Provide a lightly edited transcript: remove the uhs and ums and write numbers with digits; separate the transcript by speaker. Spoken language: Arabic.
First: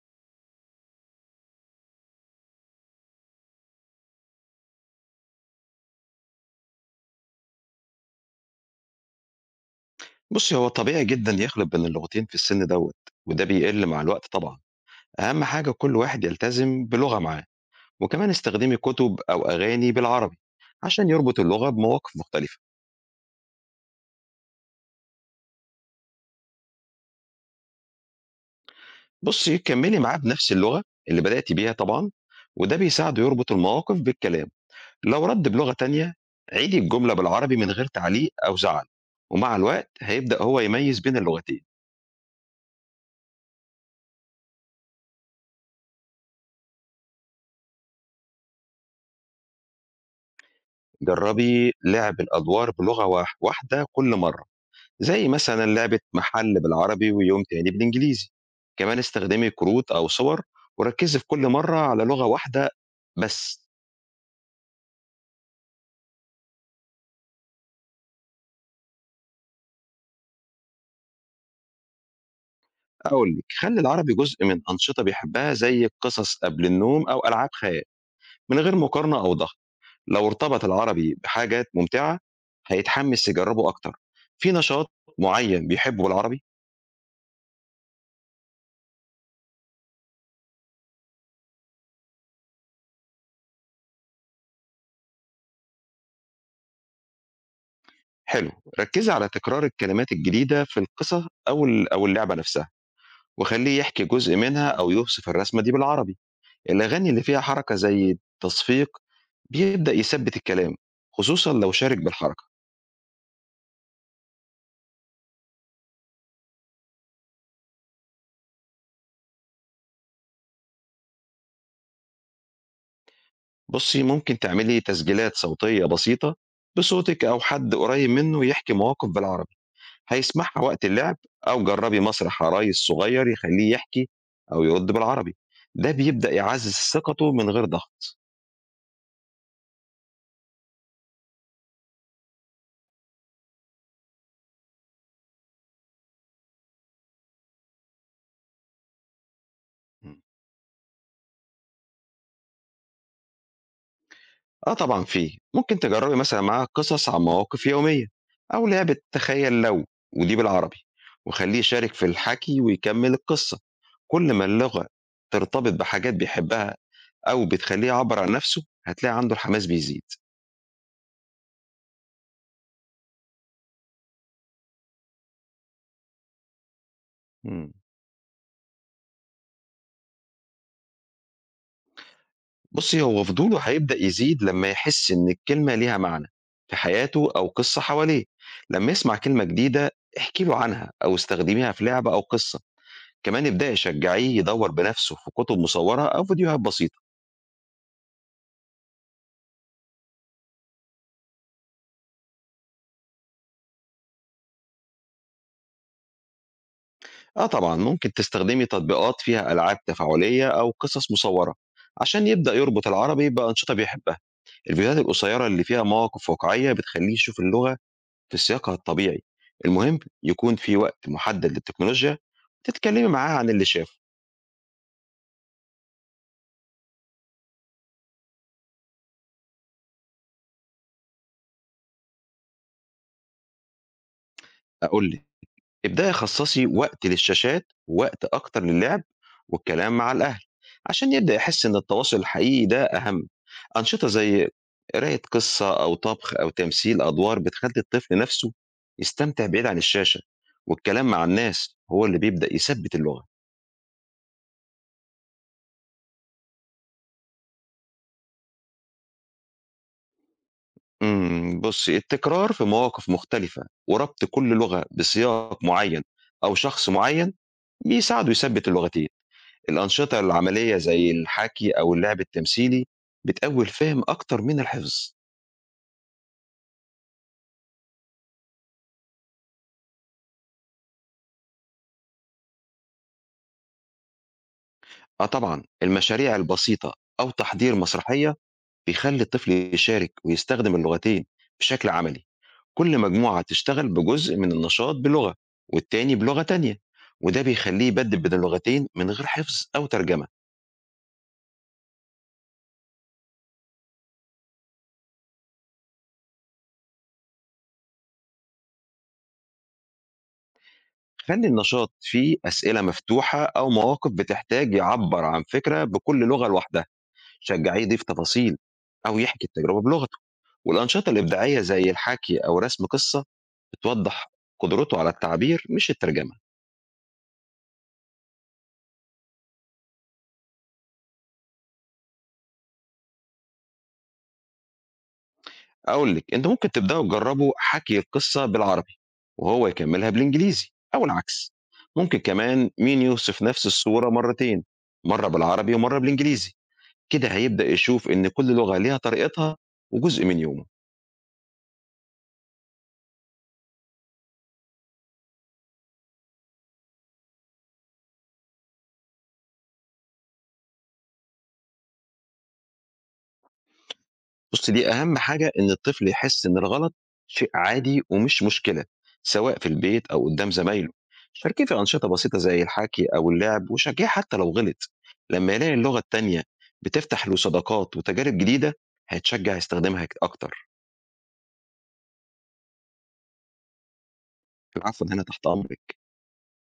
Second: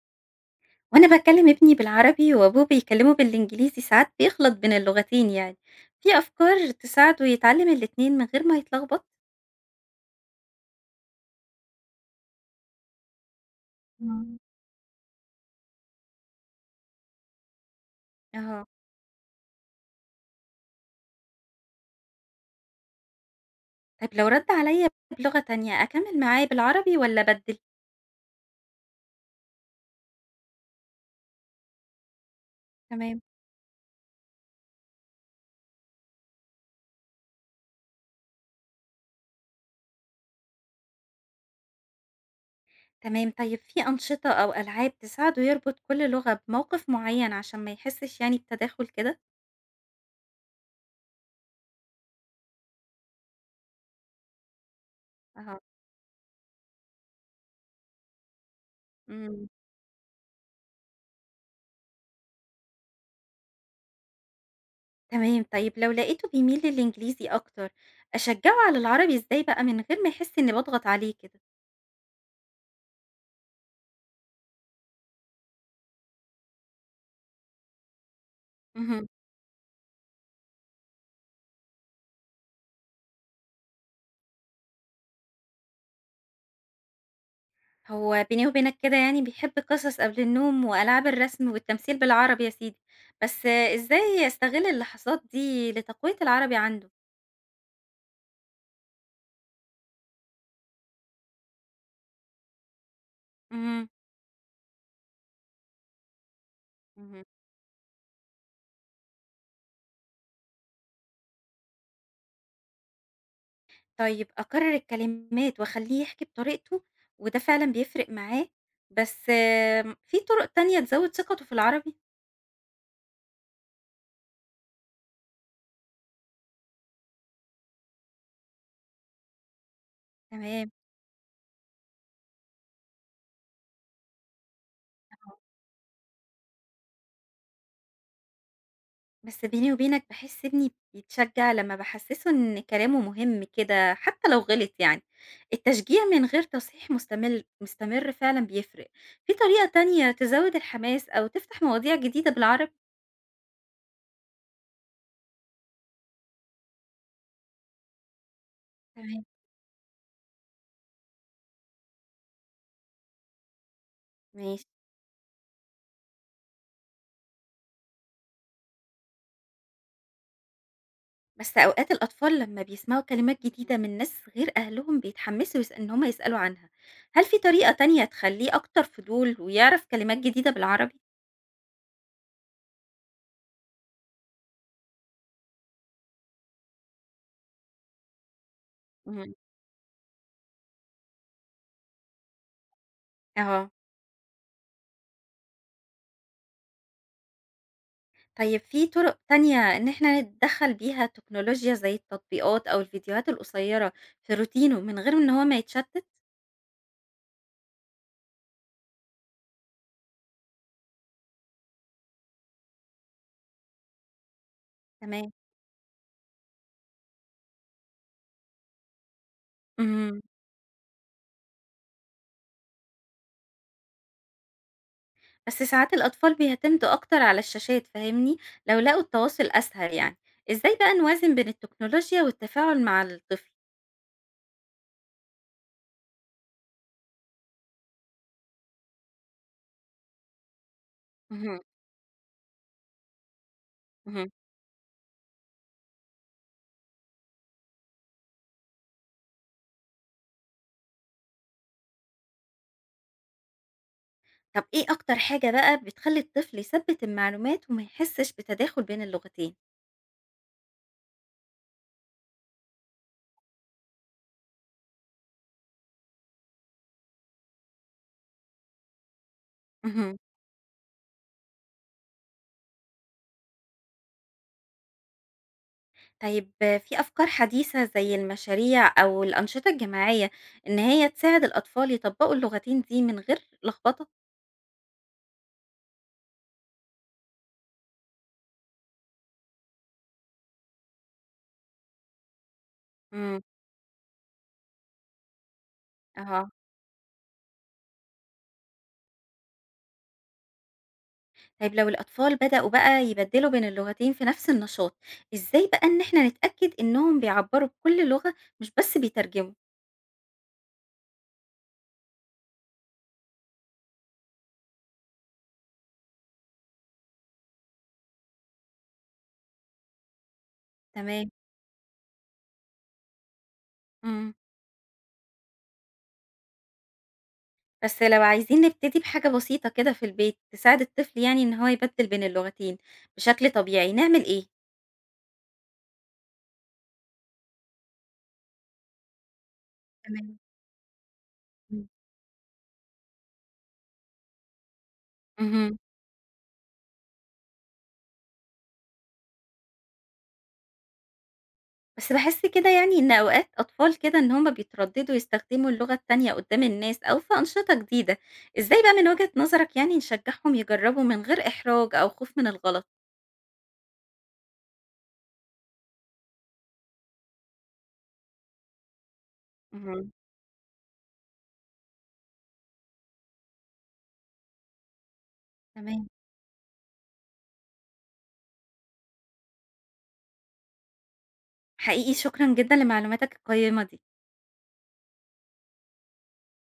Speaker 1: وأنا باكلّم ابني بالعربي وأبوه بيكلّمه بالإنجليزي، ساعات بيخلط بين اللغتين يعني، في أفكار تساعده يتعلّم الاتنين من غير ما يتلخبط؟
Speaker 2: بُصّي، هو طبيعي جدًا يخلط بين اللغتين في السِن دوّة، وده بيقِل مع الوقت
Speaker 1: إمم.
Speaker 2: طبعًا. أهم حاجة كل واحد يلتزم بلغة معاه، وكمان
Speaker 1: آه،
Speaker 2: استخدمي كُتب أو أغاني بالعربي عشان يربط اللغة بمواقف مختلفة.
Speaker 1: طيب لو رَد عليَّ بلغة تانية أكمّل معاه بالعربي والّا أبدّل؟
Speaker 2: بُصّي، كمّلي معاه بنفس اللغة اللي بدأتِ بيها طبعًا، وده
Speaker 1: تمام.
Speaker 2: بيساعده يربط المواقف بالكلام. لو رَد بلغة تانية، عيدي الجملة بالعربي من غير تعليق أو زعل، ومع الوقت هيبدأ هو يميّز بين اللغتين.
Speaker 1: تمام، طيب في أنشطة أو ألعاب تساعده يربط كل لغة بموقف معيّن عشان ما يحسّش يعني بتداخل كده؟
Speaker 2: جرّبي لعب الأدوار بلغة واحدة كل مرّة. زي
Speaker 1: آه،
Speaker 2: مثلًا لعبة محل بالعربي ويوم تاني بالإنجليزي، كمان
Speaker 1: إمم،
Speaker 2: استخدمي كروت أو صور وركّزي في كل مرّة على لغة واحدة بس.
Speaker 1: تمام، طيب لو لقيته بيميل للإنجليزي أكتر، أشجّعه على العربي إزاي بقى من غير ما يحس إني باضغط عليه كده؟
Speaker 2: أقول لِك خلّي العربي جزء من أنشطة بيحبها زي القصص قبل النوم أو ألعاب خيال، من غير
Speaker 1: اهم.
Speaker 2: مقارنة أو ضغط. لو ارتبط العربي بحاجات ممتعة هيتحمس يجرّبه أكتر، في نشاط معيّن بيحبه بالعربي؟
Speaker 1: هو بيني وبينك كده يعني بيحب قصص قبل النوم وألعاب الرسم والتمثيل بالعربي يا سيدي، بس إزاي أستغل اللحظات دي لتقوية العربي عنده؟
Speaker 2: حلو، ركّزي على تكرار الكلمات الجديدة في القصة أو اللعبة نفسها، وخلّيه
Speaker 1: مهم.
Speaker 2: يحكي جزء منها أو يوصف الرسمة دي بالعربي. الأغاني اللي
Speaker 1: مهم.
Speaker 2: فيها حركة زي التصفيق بيبدأ يثبِّت الكلام، خصوصًا لو شارك بالحركة.
Speaker 1: طيب أكرر الكلمات وأخليه يحكي بطريقته وده فعلا بيفرق معاه، بس في طرق تانية تزود ثقته في العربي؟
Speaker 2: بُصّي، ممكن تعملي تسجيلات صوتية بسيطة بصوتِك أو حد قريب منه يحكي مواقف بالعربي، هيسمعها
Speaker 1: تمام.
Speaker 2: وقت اللعب. أو جرّبي مسرح عرايس صغير يخلّيه يحكي أو يرُد بالعربي، ده بيبدأ يعزّز ثقته من غير ضغط.
Speaker 1: بس بيني وبينك باحس ابني بيتشجّع لمّا باحسّسه إن كلامه مهم كده حتى لو غلط يعني، التشجيع من غير تصحيح مستمر فعلًا بيفرق، في طريقة تانية تزوّد الحماس أو تفتح مواضيع جديدة بالعربي؟
Speaker 2: آه طبعًا في، ممكن تجرّبي مثلًا معاها قصص عن مواقف يومية أو لعبة
Speaker 1: تمام.
Speaker 2: تخيّل لو، ودي بالعربي، وخلّيه يشارك في الحكي ويكمّل القصة، كل ما
Speaker 1: ماشي،
Speaker 2: اللغة ترتبط بحاجات بيحبها أو بتخلّيه يعبّر عن نَفْسه، هتلاقي عنده الحماس بيزيد.
Speaker 1: بس أوقات الأطفال لمّا بيسمعوا كلمات جديدة من ناس غير أهلهم بيتحمّسوا إن هم يسألوا عنها، هل في
Speaker 2: إمم.
Speaker 1: طريقة تانية تخلّيه أكتر فضول ويعرف كلمات جديدة بالعربي؟
Speaker 2: بُصّي، هو فضوله هيبدأ يزيد لمّا يحس إن الكلمة ليها معنى في حياته أو قصة حواليه، لمّا يسمع
Speaker 1: إمم.
Speaker 2: كلمة جديدة احكي له عنها أو استخدميها في لعبة أو قصة. كمان
Speaker 1: آه.
Speaker 2: ابدأي شجعيه يدوّر بنفسه في كُتب مصوّرة أو فيديوهات بسيطة.
Speaker 1: طيب في طُرق تانية إن إحنا نتدخّل بيها التكنولوجيا زي التطبيقات أو الفيديوهات القصيرة في روتينه من غير إن هو ما يتشتت؟
Speaker 2: آه طبعًا، ممكن تستخدمي تطبيقات فيها ألعاب تفاعلية أو قصص مصوّرة عشان يبدأ يربط العربي بأنشطة بيحبها. الفيديوهات
Speaker 1: تمام.
Speaker 2: القصيّرة اللي فيها مواقف واقعية بتخلّيه يشوف اللغة في سياقها الطبيعي. المهم
Speaker 1: اهم،
Speaker 2: يكون في وقت محدد للتكنولوجيا، تتكلّمي معاه عن اللي شافه.
Speaker 1: بس ساعات الأطفال بيعتمدوا أكتر على الشاشات فاهمني، لو لقوا التواصل أسهل يعني، إزاي بقى نوازن بين التكنولوجيا والتفاعل مع الطفل؟
Speaker 2: أقول لِك ابدأي خصصي وقت للشاشات ووقت أكتر للعب والكلام مع الأهل عشان يبدأ
Speaker 1: اهم،
Speaker 2: يحس إن التواصل الحقيقي ده أهم. أنشطة
Speaker 1: اهم،
Speaker 2: زي قراية قصة أو طبخ أو تمثيل أدوار بتخلي الطفل نفسه يستمتع بعيد عن الشاشة والكلام مع الناس هو اللي بيبدأ يثبت اللغة.
Speaker 1: طب إيه أكتر حاجة بقى بتخلّي الطفل يثبّت المعلومات وما يحسّش بتداخل بين اللغتين؟
Speaker 2: بص التكرار في مواقف مختلفة وربط كل لغة بسياق معين أو شخص معين بيساعده يثبت اللغتين.
Speaker 1: اهم.
Speaker 2: الأنشطة العملية زي الحكي أو اللعب التمثيلي بتقوي الفهم أكتر من الحفظ.
Speaker 1: طيب في أفكار حديثة زي المشاريع أو الأنشطة الجماعية إن هي تساعد الأطفال يطبقوا اللغتين دي من غير لخبطة؟
Speaker 2: آه طبعًا المشاريع البسيطة أو تحضير مسرحية بيخلي الطفل يشارك ويستخدم اللغتين بشكل عملي. كل مجموعة
Speaker 1: إمم،
Speaker 2: تشتغل بجزء من النشاط بلغة والتاني بلغة
Speaker 1: آه،
Speaker 2: تانية، وده بيخليه يبدل بين اللغتين من غير حفظ أو ترجمة.
Speaker 1: طيب لو الأطفال بدأوا بقى يبدّلوا بين اللغتين في نفس النشاط، إزاي بقى إن إحنا نتأكد إنهم بيعبّروا بكل لغة مش بس بيترجموا؟
Speaker 2: خلي النشاط فيه أسئلة مفتوحة أو مواقف بتحتاج يعبر عن فكرة بكل لغة لوحدها. شجّعيه يضيف تفاصيل أو يحكي التجربة بلغته، والأنشطة
Speaker 1: تمام،
Speaker 2: الإبداعية زي الحكي أو رسم قصة بتوضّح
Speaker 1: إمم،
Speaker 2: قدرته على التعبير مش الترجمة.
Speaker 1: بس لو عايزين نبتدي بحاجة بسيطة كده في البيت تساعد الطفل يعني إن هو يبدّل بين اللغتين بشكل طبيعي، نعمل إيه؟
Speaker 2: أقول لِك أنتم ممكن تبدأوا تجرّبوا حكي القصة بالعربي وهو يكمّلها
Speaker 1: تمام،
Speaker 2: بالإنجليزي أو العكس،
Speaker 1: إمم،
Speaker 2: ممكن كمان مين يوصف نفس الصورة مرّتين، مرّة بالعربي
Speaker 1: اهم.
Speaker 2: ومرّة بالإنجليزي، كده هيبدأ يشوف إن كل لغة ليها طريقتها وجزء من يومه.
Speaker 1: بس باحس كده يعني إن أوقات أطفال كده إن هُم بيترددوا يستخدموا اللغة التانية قدّام الناس أو في أنشطة جديدة، إزاي بقى من وجهة نظرك يعني نشجعهم يجربوا من غير إحراج أو خوف من الغلط؟
Speaker 2: بُصّي، دي أهم حاجة إن الطفل يحس إن الغلط شيء عادي ومش مشكلة، سواء في البيت
Speaker 1: اهم.
Speaker 2: أو قدّام زمايله. شاركيه في أنشطة بسيطة زي الحَكي أو اللعب وشجّعيه حتى لو غلط. لمّا يلاقي اللغة
Speaker 1: تمام،
Speaker 2: التانية بتفتح له صداقات وتجارب جديدة، هيتشجّع يستخدمها أكتر.
Speaker 1: حقيقي شكرًا جدًا لمعلوماتك القيّمة دي.
Speaker 2: العفو، أنا هنا تحت أمرِك.